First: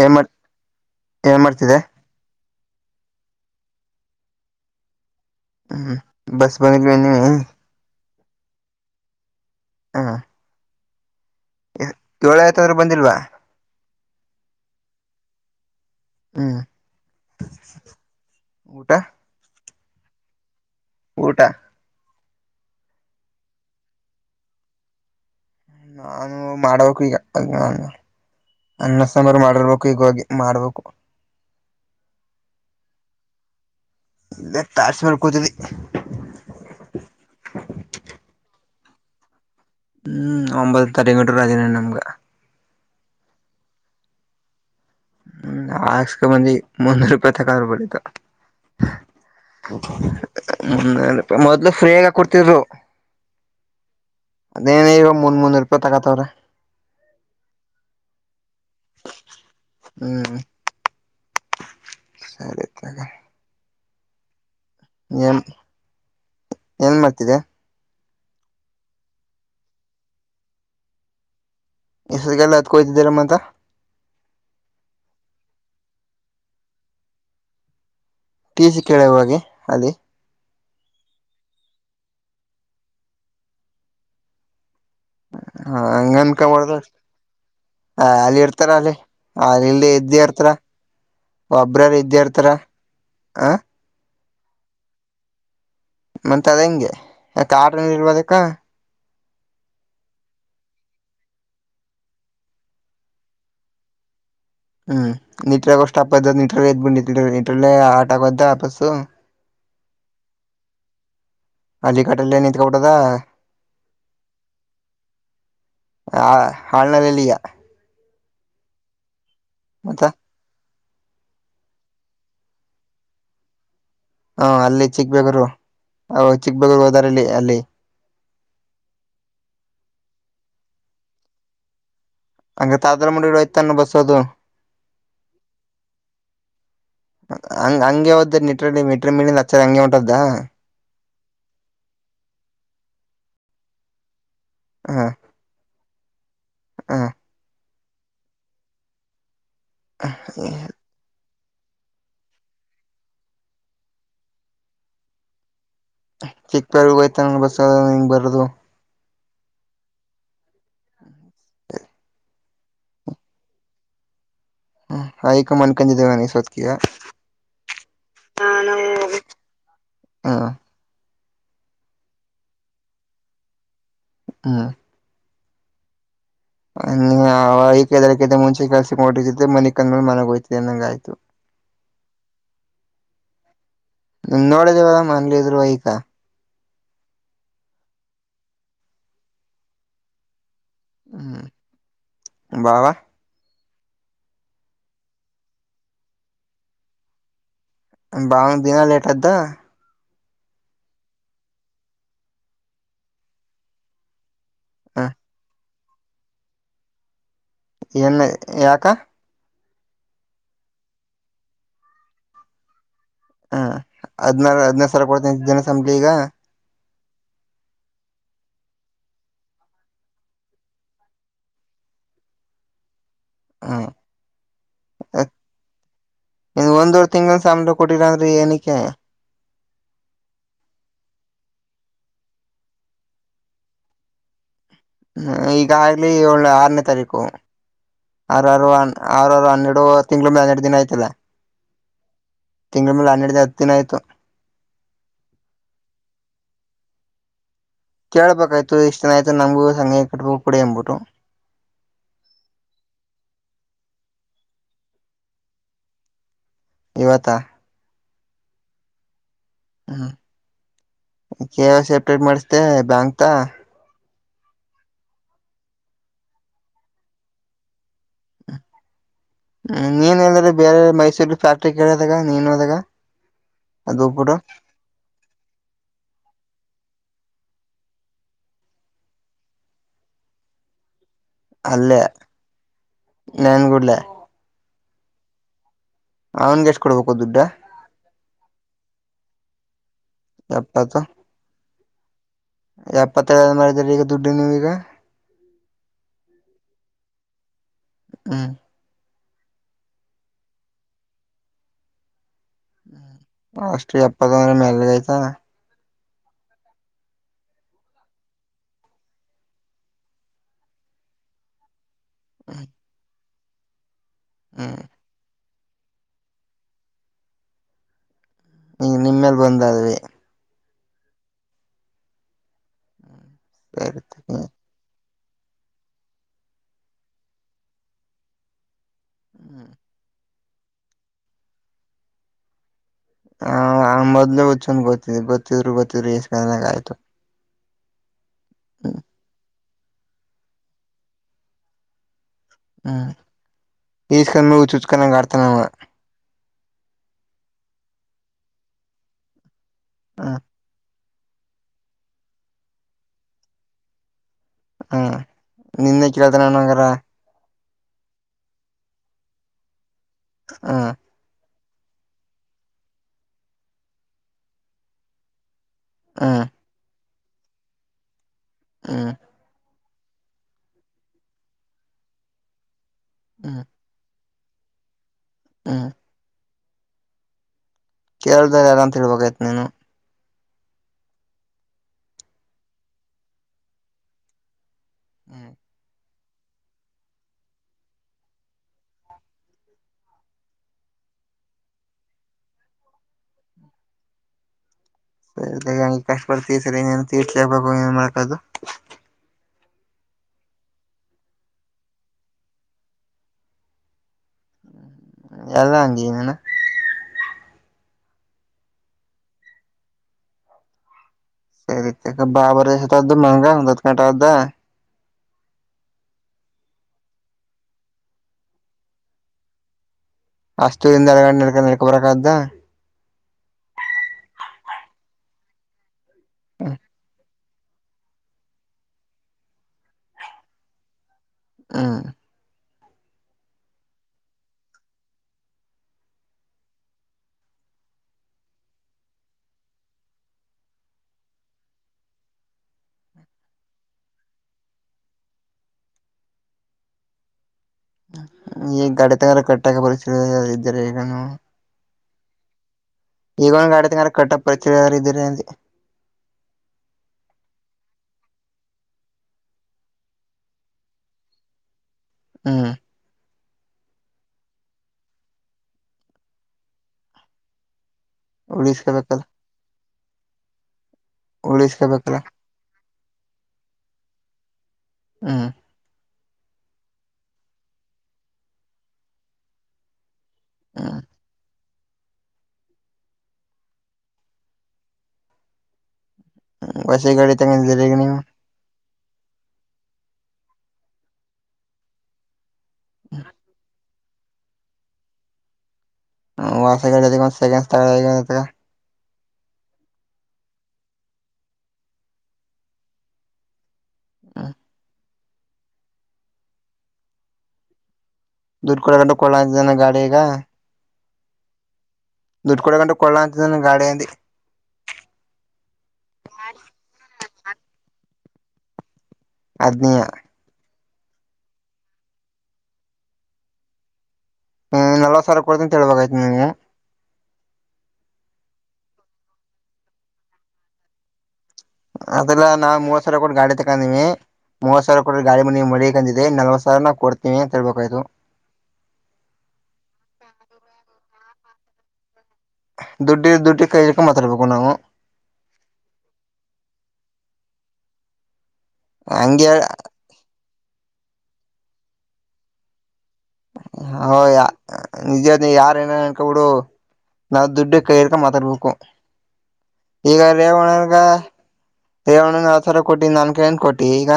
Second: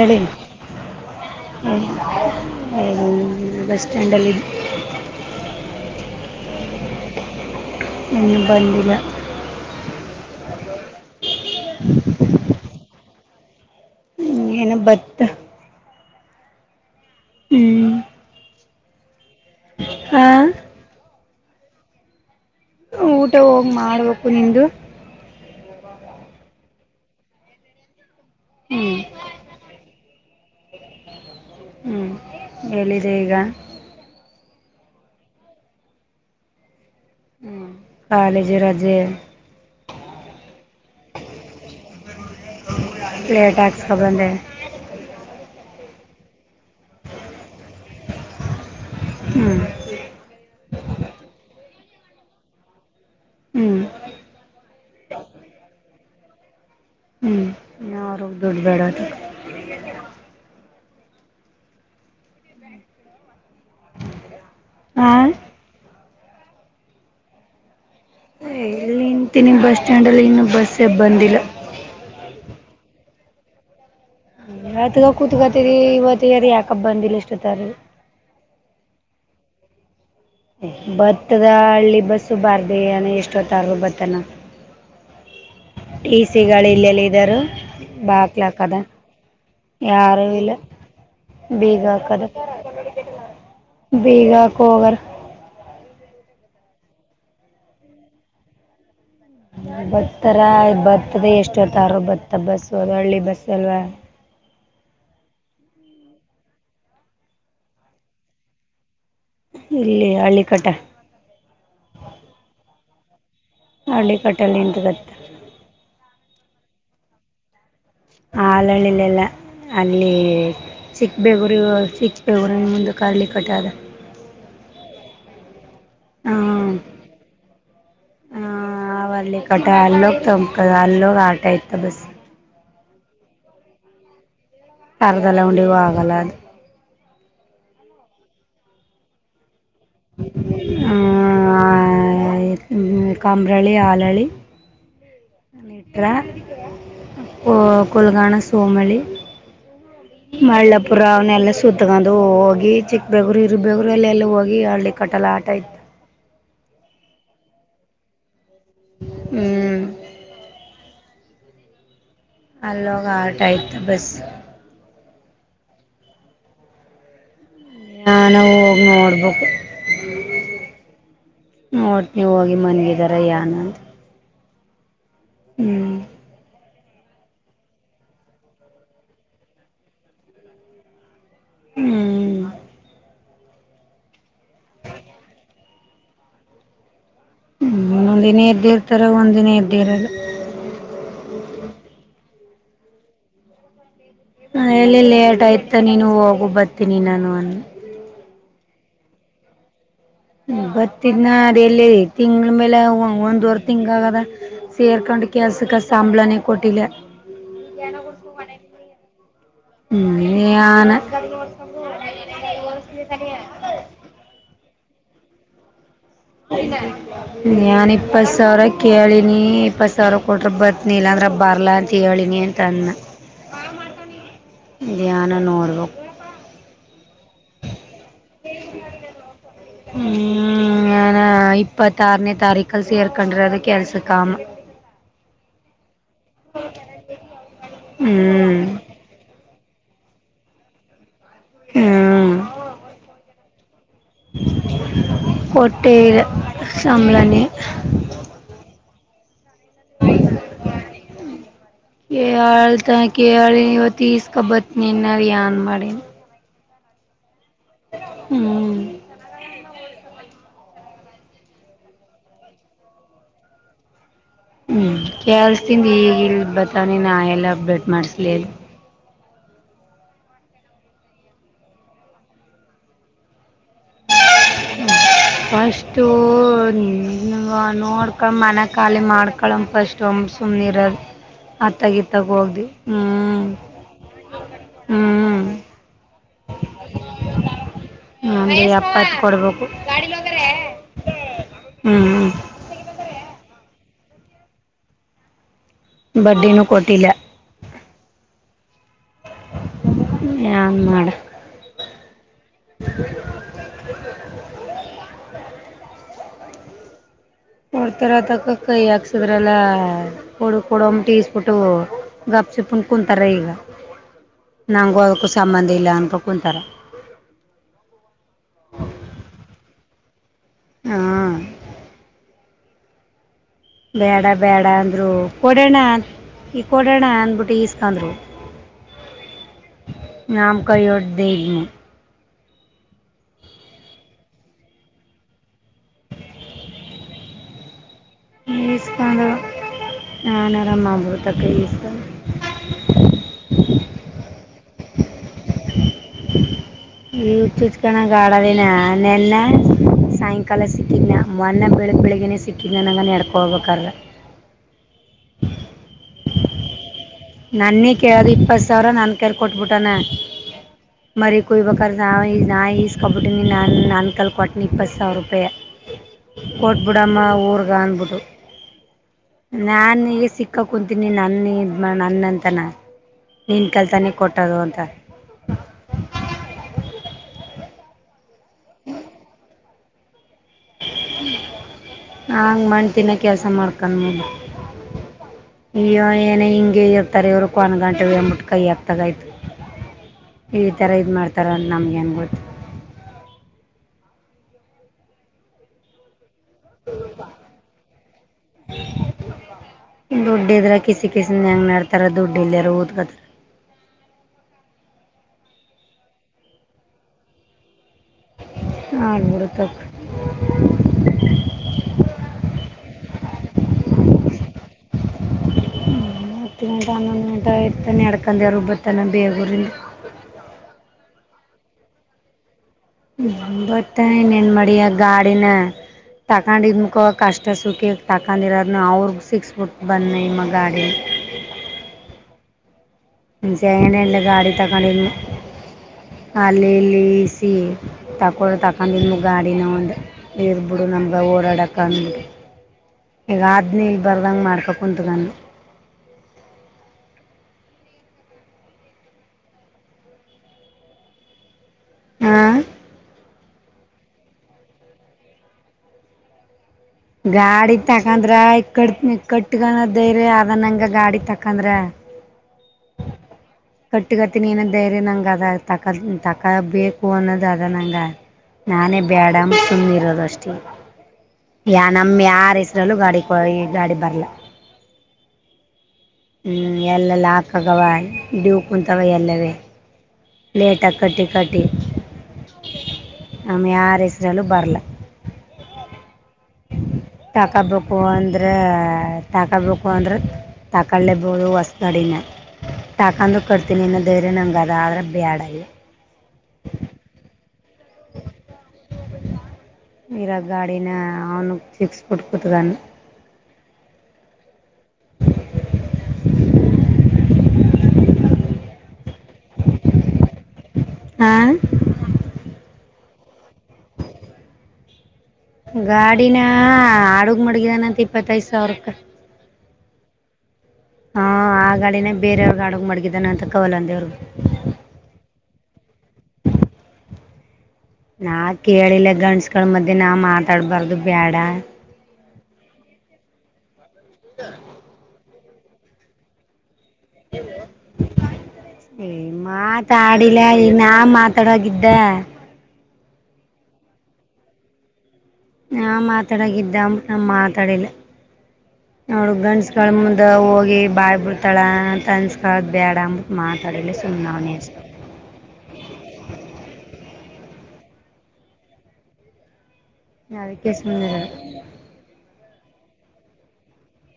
ಏನ್ ಮಾಡ ಏನ್ ಮಾಡ್ತಿದೆ ಚಂಡಲಿ ಹ್ಮ್ ಬಸ್ ಬಂದಿಲ್ವ ನೀ ನಿ ಬಂದಿನ ಹಾ ಏಳು ಆ್ತಂದ್ರರು ಬಂದಿಲ್ವಾ ಹ್ಮ್ ಏನ ಬತ್ತ ಹ್ಮ್ ಊಟ ಹಾ ಊಟ ಊಟ ಹೋಗಿ ಮಾಡ್ಬೇಕು ನಿದು ನಾನು ಮಾಡ್ಬೇಕು ಈಗ ಅ ಹ್ಞೂ ಅನ್ನ ಸಾಂಬಾರು ಮಾಡಿರ್ಬೇಕು ಈಗವಾಗಿ ಮಾಡಬೇಕು ಹ ಹೇಳಿದೆ ಈಗ ಎ ತಾರ ಸ ಕ ಕಾಲೇಜಿ ರಾಜೆ ಹ್ಮ್ ಒಂಬತ್ತು ತಡೆಗಟ್ರು ಅದೇನ ನಮ್ಗ ಲೇಟ್ ಹಾಕ್ಸ್ಕೊಬಂದೆ ಹ್ಮ ಆಕ್ಸ್ಕಬಂದಿ ಮುನ್ನೂರು ರೂಪಾಯಿ ತಕಬಡಿತ್ತು ಹ್ಞೂ ಮುನ್ನ ರೂಪಾಯಿ ಮೊದ್ಲು ಫ್ರೀಯಗ ಕೊಡ್ತಿದ್ರು ಹ್ಞೂ ಅದೇನ ಈಗ ಮುನ್ನುರ ರೂಪಾಯಿ ತೊಗೊತಾರೆ ದುಡ್ಡ ಬ್ಯಾಡ ಸರಿತಾಗ ಹಾಂ ಏನ್ ಏನ ಮಾಡ್ತಿದೆ ಇಲ್ಲಿ ನಿಂತೀನಿ ಬಸ್ ಸ್ಟ್ಯಾಂಡಲ್ಲಿ ಇನ್ನೂ ಬಸ್ಸ ಬಂದಿಲ್ಲ ಎಷ್ಟೋತ್ತಿಗೆಲ್ಲ ಹತ್ತಿಕೊಂಡುಹೋಗ್ತಿದಲ್ಲ ಮತ ಹಾತ್ಕಕುತ್ಕತಿದ್ದಿ ಇವತ್ತಾರ ಯಾಕಪ್ಪ ಬಂದಿಲ್ಲ ಇಷ್ಟತ್ತರುವೆ ಟೀ ಸಿ ಕೇಳು ಹೋಗಿ ಅಲ್ಲಿ ಬತಾದ ಹಳ್ಳಿ ಬಸ್ಸು ಬಾರ್ದ ಏನಾ ಎಷ್ಟೊತ್ತಾರರು ಬತನ ಹ ಹಂಗ ಟ ಸಿಗಳು ಅನ್ಕಬಾರ್ದ ಇಲ್ಲಿ ಎಲ್ಲಿದರು ಅಲ್ಲಿ ಬಾಕ್ಲ ಇರ್ತಾರ ಹಾಕದ ಅಲ್ಲಿ ಅಲ್ಲಿ ಇಲ್ಲಿ ಇದ್ದೇ ಯಾರು ಇರ್ತಾರ ಇಲ್ಲ ಬೀಗ ಒಬ್ರಾರ ಇದ್ದೇ ಹಾಕದ ಇರ್ತಾರ ಆ ಬೇಗ ಹಾಕೊ ಹೋಗ್ಯಾರ ಮತ್ತೆ ಅದ ಹೆಂಗೆ ಇಲ್ವಾ ಆಟೋಗಳು ಇಲ್ವಾ ಅದ್ಯಾಕ ಬತ್ತಾರ ಬತ್ತದ ಎಷ್ಟ ಹೊತ್ತಾರ ಬತಾದ ಬಸ್ ಅದು ಹಳ್ಳಿ ಬಸ್ ಅಲ್ವಾ [inaudible] ಹ್ಮ್ ನೀಟಾಗೋಷ್ಟಪ್ ನೀಟ್ರಲ್ಲ ಎದ್ಬಿ ನೀಟ್ರಲ್ಲೇ ಹಾಲ್ಟ್ ಆಗೋದ ಬಸು ಇಲ್ಲಿ ಹಳ್ಳಿಕಟ ಹಳ್ಳಿ ಕಟ್ಟಲೆ ನಿತ್ಕೊಬಿಟ್ಟದ ಹಳ್ಳಿಕಟ್ಟಲ್ಲಿ ನಿಂಕತ್ತ ಹ ಆಲಳಿಯೇ ಆಲಳ್ಳಿಲೆಲ್ಲ ಅಲ್ಲಿ ಚಿಕ್ಕ ಬೇಗುರು ಚಿಕ್ಕ ಬೇಗುರು ನಿಮ್ಮ ಮುಂದಕ್ಕ ಹಳ್ಳಿಕಟ್ಟಾ ಅದ ಹ ಅಲ್ಲಿ ಚಿಕ್ಕ ಬೇಗೂರು ಚಿಕ್ ಬೇಗೂರು ಹೋದಾರಲ್ಲಿ ಅಲ್ಲಿ ಹ ಹಳ್ಳಿಕಟ ಅಲ್ಲೋಗಿತಂಬಕದ ಅಲ್ಲೋಗ ಹಾಲ್ಟ್ ಆಯ್ತ ಬಸ್ಸ ತರದಲ್ಲ ಮೂಡಿಲಿ ಹೋಯ್ತಾಅನ್ನು ಬಸ್ ಅದು ತರದಲ್ಲಹುಂಡಿಗೆ ಹೋಗಲ್ಲ ಬಸ್ ಅದು ಹಂಗ್ ಹಂಗೆ ಹೋದ್ದ ನಿಟ್ರಲ್ಲಿ ಮಿಟ್ರಿಮೀಳಿಂದ ಆಚ್ಚರಿ ಹಂಗೆ ಹೊಂಟೋದ್ದ ಹ್ಮ್ ಕಂಬ್ರಲ್ಲಿ ಆಳಲ್ಲಿ ಹಾ ಮಿಟ್ರ ಕೊಲ್ಗಾಣ ಸೋಮಳ್ಳಿ ಮಳ್ಳಪುರ ಅವನೆಲ್ಲ ಸುತ್ತಕೊಂಡು ಹೋಗಿ ಚಿಕ್ಕಬೇಗುರು ಇರು ಬೇಗೂರು ಎಲ್ಲೆಲ್ಲ ಹೋಗಿ ಹಳ್ಳಿ ಕಟ್ಟಲು ಹಾಲ್ಟ್ ಆಯ್ತಾ ಚಿಕ್ಕಬೆಗೂರ್ ಗೆ ಒಯ್ತನ ಬಸ್ ಇಂಗ್ ಬರೋದು ಹ್ಮ್ ಅಲ್ಲೋಗಿ ಹಾಲ್ಟ್ ಆಯ್ತಾ ಬಸ್ ಆಯ್ಕ ಮನ್ಕಂದಿದ್ದೇವೆ ಎಷ್ಟೋತ್ತಿಗೆ ಹಾ ನಾವು ಹೋಗಿ ನೋಡಬೇಕು ಹ್ಮ ನೋಡ್ತಿನಿ ಹೋಗಿ ಮನ್ಗಿದಾರ ಯನ್ ಅಂತ ಹ್ಮ್ ಹ್ಮ್ ಹ ಅವೈಕ ಎದ್ದೇಲಾಕಿಂತ ಮುಂಚೆ ಕೆಲಸಕ್ಕೆ ಹೋದ್ರೆ ಮನಿಕೊಂಡ್ ಮೇಲೆ ಮನೆಗೆ ಹೋಯ್ತಿಯ ಅಂದಗೆ ಆಯ್ತು ಹ್ಮ್ ನಿಮ್ಮ ನೋಡಿದೇವರ ಮನ್ಲಿ ಇದ್ರು ಐಕ ಹ್ಮ ಒಂದಿನ ಎದ್ದ ಇರ್ತಾರ ಒಂದ್ದಿನ ಎದ್ದಿಯಿರಲ್ಲ. ಹ್ಮ್ ಭಾವ ಹ ಎಲ್ಲಿ ಲೇಟ್ ಆಯ್ತ ನೀನು ಹೋಗು ಬರ್ತೀನಿ ನಾನು ಅಂದ ಬಾವನದು ದಿನ ಲೇಟ್ ಅದ ಬತ್ತಿದ್ನ ಅದ ಎಲ್ಲಿ ತಿಂಗಳ ಮೇಲೆ ಒಂದುವರ್ ತಿಂಗ ಆಗದ. ಹ ಸೇರ್ಕೊಂಡು ಕೆಲಸಕ್ಕೆ ಸಂಬಳನೆ ಕೊಟ್ಟಿಲ್ಲ. ಏನ್ ಯಾಕ. ಹ್ಮ್ ಯನಾ ಕೊಡ್ತೇನ ಸಂಬ್ಳಿ ಈಗ ನಾನ್ ಇಪ್ಪತ್ ಸಾವಿರ ಕೇಳಿನಿ ಇಪ್ಪತ್ ಸಾವಿರ ಕೊಟ್ರ ಬತನಿ ಇಲ್ಲಾಂದ್ರ ಬರ್ಲಾ ಅಂತ ಹೇಳಿ. ಳಿನ ತನ್ನ ಹ್ಮ ಧ್ಯಧ್ಯಾನ ನೋಡ್ಬೇಕು. ತಿಂಗಗಳ ಸಾಮನ ಕೊಟ್ಟಿರಂದ ರೀ ಎನಕ್ಕೆ. ಇಪ್ಪತ್ತ ಆಾರನೇ ತಾರೀಕಲ್ಲಿ ಸೇರ್ಕೊಂಡ್ರದ ಕೆಲ್ಸಕಾಮ. ಹ್ಮ ಈಗ ಆಗ್ಲಿ ಒಳ್ಳ ಆರನೇ ತಾರೀಕು ಆರ ಹ್ಮ್ ಆರರು ಹನ್ನೆರಡು. ತಿಂಗಳುಳಂದ ಹೆರಡು ದಿನ ಆಯ್ತಲ್ಲ. ಹ್ಮ್ ತಿಂಗಳ ಮೇಲೆ ಹನ್ನೆರಡ ದ ಹತ್ತು ದಿನ ಆಯ್ತು. ಹೋಟೆ ಸಾಮಲಾನ. ಕೇಳ್ಬೇಕಾಯ್ತು ಇಷ್ಟು ಆಯ್ತು ನಮ್ಗೆ. ಕ ಹಳ್ತ ಕೇಳ ಇವತ್ತು. ತಸ್ಕಬತ್ ನೀನ್ನ ಏನ್ ಮಾಡಿ. ಇವತ್ತಾ. ಹ್ಮ್. ಹ್ಮ್ ಸೆಪ್ರೇಟ್ ಮಾಡಿಸತೆೇ ಬ್ಯಾಂಕ್. ಹ್ಮ್ ಕಲ್ಸತನ್ ಈಗ ಇಲ್ ಬತಾನನ್ ಎಲ್ಲ ಅಪ್ಡೇಟ್ ಮಾಡಸ್ಲಿಲ್. ಹ್ಮ್ ನೀನ್ ಎಲ್ಲ್ರ ಬೇರೆ ಮೈಸೂರ್ ಫ್ಯಾಕ್ಟ್ರಿ ಕೇಳದಾಗ ನೀನ್ ಹೋದಾಗ. ಅದು ಬಿಡು ಫಸ್ಟ್ ಹ್ಮ ನೋಡ್ಕೊಳ ಮನೆ ಖಾಲಿ ಮಾಡ್ಕಳ ಫಸ್ಟ್ ಒ ಸುಮ್ನೆ ಇರದು. ಆ ತಗಿ ಅಲ್ಲೇ ತಗ ಹೋಗ್ದು ಹ್ಮ್ ನನ್ಗುಡ್ಲೆ ಹ್ಮ್. ಅವನ್ಗೆ ಎಷ್ಟ್ ಕೊಡ್ಬೇಕು ದುಡ್ಡ ಹ ಅಪತ್ ಕೊಡ್ಬೇಕ. ಎಪ್ಪತ್ತು. ಹ್ಮ್ ಹ್ಮ. ಎಪ್ಪತ್ತೈದು ಮಾಡಿದ್ರ ಈಗ ದುಡ್ಡು ನೀವು ಈಗ. ಬಡ್ಡಿನೂ ಕೊಟ್ಟಿಲ್ಲ. ಹಾ. ನ್ ಮಾಡಕ. ಅಷ್ಟ್ರ ಎಪ್ಪತ್ ಮರೆ ಮೇಲ್ಗಯ್ತಾ. ನೋಡ್ತಾರ ತಕ್ಕ ಕ ಯಾಕ್ಸಿದ್ರಲ್ಲ ಹಡು ಕೊಡಂಬಟ್ಟ ಈಸ್ಬಿಟ್ಟು. ಗಾಪ್ಚೆಪುನ್ ಕುಣಂತ ರಗ. ಹ್ಮ್ ನಂಗು ಅದಕ್ಕೂ ಸಂಬಂಧ ಇಲ್ಲ ಅನ್ಕ ಕುಂತಾರ. ಈಗ ನಿಮ್ಮೇಲ್ ಬಂದದ್ವಿ ಹಾ. ಸರಿ ಬೇಡ ಹ್ಮ್ ಬೇಡ ಅಂದ್ರು. ಓಡೋಣ ಈ ಕಡೋಣ ಅಂದ್ಬಿಟ್ಟು ಈಸ್ಕಂದ್ರು. ಹ್ಮ್. ನಾಮ ಕೈ ಒಡ್ನ. ಹ ಮೊದ್ಲೇ ಹಚ್ಂದ ಗೊತ್ತಿದ್ದಿ ಬತ್ತಿದ್ರು ಬತ್ತಿದ್ರು ಎಷ್ಟ ಗಾಗ ಆಯ್ತು. ಹ್ಮ್ ಇಸ್ಕಾನ ನನರಮ್ಮಬೂ ತಕ್ಕ ಇಸ್. ಚುಚಕನ್ನ ಗಡ್ತನಮ್ಮ. ಈ ಚುಚ್ಕಣ ಗಾಡೋದಿನ ನಿನ್ನೆ ಹ್ಮ್ ಸಾಯಂಕಾಲ ಸಿಕ್ಕಿನ. ಮೊನ್ನ ಬೆಳಗ್ ಬೆಳಿಗ್ಗೆನೇ ಸಿಕ್ಕಿದನಂಗ ನಡ್ಕೊಬೇಕಾರ್ರ. ಹಾ ನಿನ್ನೆ ಕೇಳ್ತನೆ ನನ್ಂಗಾರ ನನ್ನೇ ಕೇಳದು ಇಪ್ಪತ್ ಸಾವಿರ ನನ್ ಕರ್ ಕೊಟ್ಬಿಟ್ಟನ ಹಾ ಕುಯ್ಬಕರ್ ನ ನಾ ಈಸ್ಕೊಬಟ್ಟುನಿ ನಾನು ನನ್ಕಲ್ ಕೊಟ್ಟನಿ ಇಪ್ಪತ್ತು ಸಾವಿರ ರೂಪಾಯಿ ಹ್ಮ್ ಕೊಟ್ಬಿಡಮ್ಮ ಊರ್ಗ ಅಂದ್ಬಿಟ್ಟು ಹ್ಮ ನಾನನ್ ಸಿಕ್ಕಾ ಕುಂತೀನಿ ನನ್ನ ನನ್ನ ಅಂತಾನ ನೀನ್ ಕಲ್ಸಾನೆ ಕೊಟ್ಟದು ಅಂತ ಹಾ ಕೇಳದಲ್ಲಿ ಯಾರ ಅಂತೇಳ್ಬಬೇಕಯ್ತು ನೀನು ಹಂಗ ಮಾಡ್ತೀನ ಕೆಲ್ಸ ಮಾಡ್ಕೊಂಡ ಮದ ಹ್ಮ್ ಹ ಏನೇ ಹಿಂಗೆ ಇರ್ತಾರೆ ಇವ್ರೂ ಒಂದು ಗಂಟೆ ಹೇಬಿಟ್ಟು ಕೈಯ್ಯಕ್ತಗಾಯ್ತು ಈಥರ ಇದ ಮಾಡಾತಾರ ಅ ನಮ್ಗೇನ್ ಗೊತ್ತು ಸರಿಂಗಗೆ ಕಷ್ಟಪಡ್ತಿಮವಿ ಸರಿ ನನ್ ತರ್ಟ್ಲಿಬೇಕು ಏನ್ ಮಾಡ್ಕೋದು ದುಡ್ ಇದ್ರ ಕಿಸಿ ಕಿಸಿನ ಹೆಂಗ ನಡ್ತಾರ ದುಡ್ಡು ಇಲ್ಲಯಾರ ಊದ್ಕತ್ತಾರ ಎಲ್ಲ ಹಂಗಿನನ ಹ ಮೂರುತ ಸರಿತ ಬಾ ಬರ ಶತ್ದು ಮಂಗ ಹತ್ ಗಂಟ ಆದ್ದ ಹತ್ತು ಗಂಟೆ ಹನ್ನೊಂದು ಗಂಟ ಆಯತ ನಡ್ಕೊಂಡೆರುಬ್ ಬತ್ತಾನ ಬೇಗೂರಿಂದ ಅಷ್ಟತೂರಿಂದ ಎಳಗಡೆ ನಡ್ಕೊಂಡ ನಡ್ಕೊ ಬರ್ದ ಬತ್ತನ್ನ್ ಮಾಡಿ ಗಾಡಿನ ತಕೊಂಡ ಹ್ಮ್ ಇದ್ಮಕ ಕಷ್ಟ ಅಷ್ಟ ಸುಖಿಗೆ ತಕೊಂಡಿರೋದನ್ನ ಅವ್ರಿಗೆ ಸಿಕ್ಸ್ಬಿಟ್ಟು ಬನ್ನಿ ನಿಮ್ಮ ಗಾಡಿ ಹಾ ಮಸ ಎಂಗನಲ್ಲ ಗಾಡಿ ತಕ್ಕೊಂಡಿ ಅಲ್ಲಿ ಇಲ್ಲಿ ಸಿ ತಕೊಂಡ ತಕೊಂಡ ಇ ಗಾಡಿನ ಒಂದು ಇರ್ಬಿಡ್ ನಮ್ಗೆ ಓರಾಡಕ ಈಗ ಆದ್ನ ಇಲ್ ಬರ್ದಂಗ ಮಾಡ್ಕೋ ಕುಂತಗಾನ [unintelligible] [inaudible] ಈ ಗಾಡಿ ತಗಾರ ಕಟ್ಟಕ ಪರಿಸ್ಥಿತಿ ಇದ್ದಾರೆ ಈಗ ಹಾ ಈಗೊಂದು ಆಡಿತಂರ ಕಟ್ಟ ಪರಿಚರಿದ್ದರಿಂತೆ ಗಾಡಿ ತಕಂದ್ರ ಇಕ್ಕಟ್ಟ ಇಕ್ಕಟ್ಟಗನದೇರಿ ಅದ ನಂಗ ಗಾಡಿ ತಕಂದ್ರ ಹ್ಮ ಕಟ್ಟಿ ಕತಿ ಏನ ಧೈರ್ಯ ನಂಗಗೆ ಅದ ತ ತಕ ಬಬೇಕು ಅನ್ನೋದು ಅದ ನಂಗ ನಾನೇ ಉಳಿಸ್ಕೋಬೇಕಲ್ಲ ಬ್ಯಾಡಮ ಸುಮಮ್ಮ ಇರೋದಷ್ಟೇ ಯ ನಮ್ ಉಳಿಸ್ಕೋಬೇಕಲ್ಲ ಯಾರ ಹೆಸ್ರಲ್ಲೂ ಗಾಡಿ ಕೊ ಈ ಗಾಡಿ ಬರ್ಲ್ಲ ಹ್ಮ ಹ್ಮ್ ಎಲ್ಲೆಲ್ಲ ಹಾಕಾಗವ ಡ್ಯೂ ಕುಂತವ ಎಲ್ಲರ ಲೇಟ ಹ್ಮ್ ಕಟ್ಟಿ ಕಟ್ಟಿ ನಮ ಯಾರ ಹೆಸ್ರಲ್ಲೂ ಬರಲ ಹೊಸ ಗಾಡಿ ತಗೊಂಡಿದ್ದೀರಿಗ ತಾಕಬೇಕು ನೀವು ಅಂದ್ರೆ ತಾಕೋಬೇಕು ಅಂದ್ರೆ ತಾಕೊಳ್ಳಲೇಬೋದು ಹೊಸ ಗಡಿನ ತಾಕಂದ ಕಟ್ತೀನಿ ಇ ಬೇರೆ ನಂಗಗೆ ಅದ ಆದ್ರೆ ಬ್ಯಾಡಯ ವಾಸ ಒ ಸೆಕಂಡ್ಸ್ ತ ನೀರ ಆ ಗಾಡಿನ ಅವನ್ ಸಿಿಕ್ಸ್ ಪುಟ್ಟಕತಗು ಹಾ ದುಡ್ ಕಡ ಗಂಟ ಕೊಡನೆ ಗಾಡಿ ಈಗ ಹಾ ದುಡ್ಡು ಕೊಡಕೊಂಡು ಕೊಡ್ಲ ಅಂತಿದ್ದ ಗಾಡಿಯ ಅಂದ ಗಾಡಿನ ಹ ಹಡುಗ್ ಮಡಗಿದಾನಂತ ಇಪ್ಪತ್ತದ್ ಸಾವಿರ ಅದನಯ ಹಾ ಆ ಗಾಡಿನೇ ಬೇರವ್ರ ಆಡಗ್ ಮಡಗಿದ್ದಾನ ಅಂತ ಕವಲ್ಲ ಅಂದೆವ್ರಗ್ ಹ್ಮ ನೆಲ್ಲ ಸರ್ ಕೊಡ್ತ ಅಂತ ಹೇಳ್ಬೇಕಯ್ತನಿ ನೀವು ನಾ ಕೇಳಿಲ್ಲ ಗಂಡಸ್ಗಳ ಮಧ್ಯೆ ನಾವು ಮಾತಾಡ್ಬಾರ್ದು ಬೇಡ ಅದೆಲ್ಲ ನಾವು ಮೂವತ್ ಸಾವಿರ ಕೊಟ್ಟ ಗಾಡಿ ತಕೊಂಡೀವಿ ಮೂವತ್ ಸಾವಿರ ಕೊಟ್ಟ ಗಾಡಿ ಮನೆ ಮಳಿ ಕಂದಿದೆ ನಲ್ವ ಸಿರ ಮಾ ತಾಡಲ್ಲ ನಾ ಮಾತಾಡಾಗಿದ್ದೆ ದುಡ್ಡು ದುಡ್ಡು ಕೈಲಿಕ್ಕ ಮಾತಾಡ್ಬೇಕಕ್ಕ ನಾವು ನಾ ಮಾತಾಡಾಗಿದ್ದ ನ ಮಾತಾಡಿಲ್ಲ ನೋಡು ಹಂಗೆ ಗಂಡಸ್ಕಳ ಮುಂದ ಹೋಗಿ ಬಾಯ್ ಬಿಡ್ತಾಳ ತನ್ಸ್ಕಳದ್ ಬೇಡ ಮಾತಾಡಿಲ್ಲ ಹ ಸುಮ್ನೆ ಯ ಅವನೇ ಅಷ್ಟೆ ನಿಜಾದ ಯಾರ ಏನ ಅನ್ಕಬಿಡು ನಾವು ದುಡ್ಡ ಕೈ ಇರ್ಕ ಮಾತಾಡ್ಬೇಕು ಈಗ ಅದಕ್ಕೆ ರೇವಣಗ ಸುಮ್ಮನೆ ದೇವಣ್ಣನ್ ನಾವ್ ತರ ಕೊಟ್ಟಿ ನನ್ ಕೇಳನ್ ಕೊಟ್ಟಿ ಈಗ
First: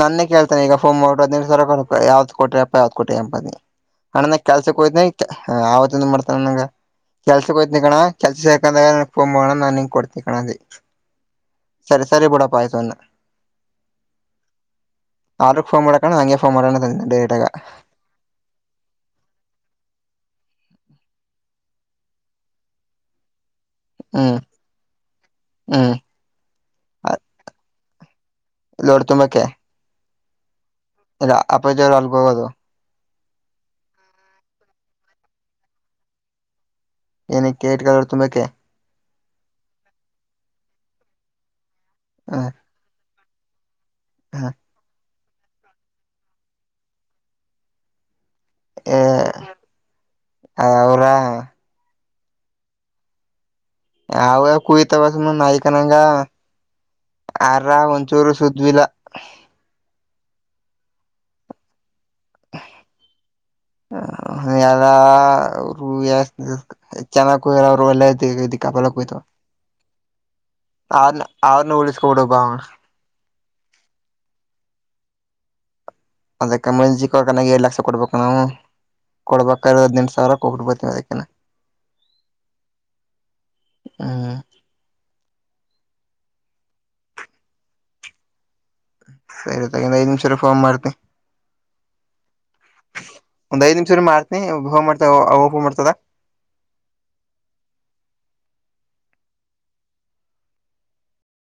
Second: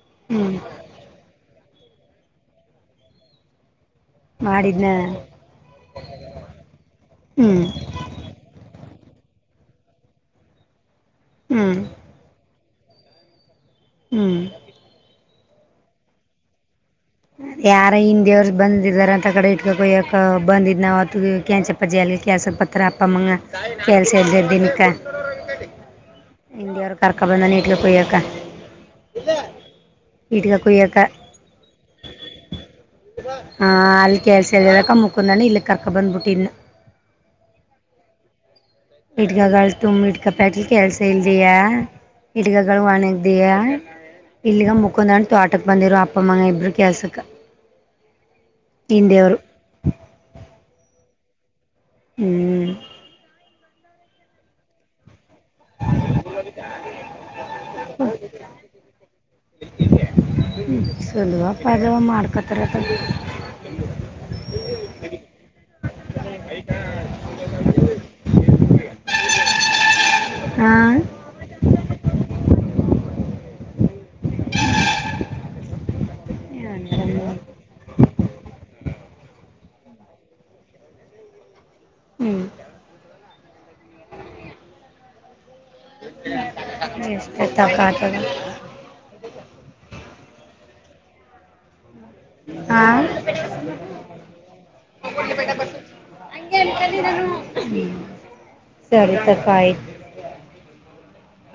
ನನ್ನೇ ಹ್ಞೂ ಕೇಳ್ತಾನೆ ಈಗ ಫೋನ್ ಮಾಡಿರು ಅದ ರ ಯಾವ್ದತ್ ಕೊಟಿ ಅಪ್ಪ ಯಾವ್ದ ಕ ಕೊಟಿ ಎಪನಿ ಅಣ್ಣ ನ ಕೆಲ್ಸಕ್ ಮಾಡಿದ್ನ ಹೋಯ್ನ ಆವತ್ತಂದ ಮಾಡ್ತಾನ ನಂಗ ಹ್ಞೂ ಕೆಲ್ಸಕ್ೋಯ್ತನ ಕಣ್ಣ ಕೆಲ್ಸ ಸಕಂದ್ರ ಸೋಮವಾರ ನಾನು ನಿ ಕೊಡ್ತೀ ಕಣಿ ಹ್ಞೂ ಸರಿ ಸರಿ ಬಿಡ ಪಾಯಸನ್ನೆ ಹ್ಮ್ ಆ್ರ ೋನ್ ಮಾಡಕಣ ಹ ಹಾಗೆ ಫೋನು ಮಾಡಣ ಅೆ ಯಾರ ಹಿಂದಿ ಅವರು ಬಂದಾರ ಅಂತ ಕಡೆ ಇಟ್ಕಕ್ ಹಯ್ಯಕ ಬಂದಿದ್ದು ನಾವು ಆತ್ತುಿಗೆ ಕ್ಯಾಂಚಪ್ಪ ಜೆಲ್ಲಿ ಕೆ್ಯಾ ಸ್ವಲ್ ಪತ್ರ ಅಪ್ಪಮಗ ಪೇಲ್ಸೇಲ್ ಹ್ಮ್ ಜರುದ ನಿಕ ಹ್ಮ್ ಇ ಅವರು ಕರಕ ಬಂದ ನೀಟ್ಟಿಗೆ ಕುಯಕ ಲೋಡ್ ತುಂಬಾಕ್ಕೆ ಇಟ್ಗ ಲ್ಲ ಅಪ್ಪಾಜಿಅಲ್ಗೋಗದು ಹಾ ಅಲ್ಲಿ ಕೆಲ್ಸ ಇದಕ ಮುಕಂದಾನ ಇಲ್ಲಿ ಕರ್ಕ ಬಂದ್ಬಿಟ್ಟ ಇ ಏನಕ್ಕೆ ಇಟ್ಗಲ್ರು ತುಂಬಾೇಕೆ ಇಟ್ಕಗಳು ತುಂಬ ಇಟ್ಕಪ್ಯಾಟ್ಲಿ ಕೆಲ್ಸ ಇಲ್ದಿಯ ಹ ಹಿಟ್ಗಗಳು ಒಣಗದಯ ಹ ಇಲ್ಲಿಗ ಮುಕಂದಾಂಡ ತೋಟಕ್ಕೆ ಬಂದಿರು ಅಪ್ಪಮ್ಮಂಗ ಇಬ್ರು ಕ್ಯಾಾಸಕ ಇಂಡಿಯವರು ಹ ಅವರಾ ಹ್ಮ್ ಅವರು ಕುಯ್ತಾಳ ಕಣ್ ನಾಯಿ ಕನ್ನಡ ಆರ ಒಂಚೂರು ಸದ್ವಿಲ್ಲ ಸಿದ್ವಪತ್ವ ಮಾಡ್ಕೋತೇತಕ ಹ ಎಲ್ಲ ಚೆನ್ನಾಗಿ ಅವರು ಎಲ್ಲ ಇದ ಕಾಪಲ್ಲ ಹಯ್ತ ಹಾಂ ಆ ಅವನ್ನು ಉಳಿಸಕಬಡು ಬ [unintelligible] ಅದಕ್ಕೆ ಮುಂಜಿಕ್ಕಕನಾಗ ಎರಡು ಲಕ್ಷ ಕೊಡ್ಬೇಕು ನಾವು ಕೊಡ್ಬೇಕ ಅದಿನೆಂಟು ಸಾವಿರಕ್ಕೆ ಕೊೋಗಿಡ್ಬ ಅದಕನೆ ಹ್ಮ್ ಹ ಎಷ್ಟ ತಕಾತದೆ ಸರಿ ತಗಂದ ಐದುನಿಮಿಷ ಫಾರ್ಮ್ ಮಾಡ್ತಿ ಹಾಂ ಒಂದ್ ಐದ್ ನಿಮಿಷ್ರ ಮಾರ್ತನಿ ಹ ಮಾಡ್ತ ಅವ್ವ ಮಾಡ್ತದ ಹಂಗೆ ಅನ್ನ ದಿ ಸರಿ ಕಪ್ಪ ಆಯ್ತು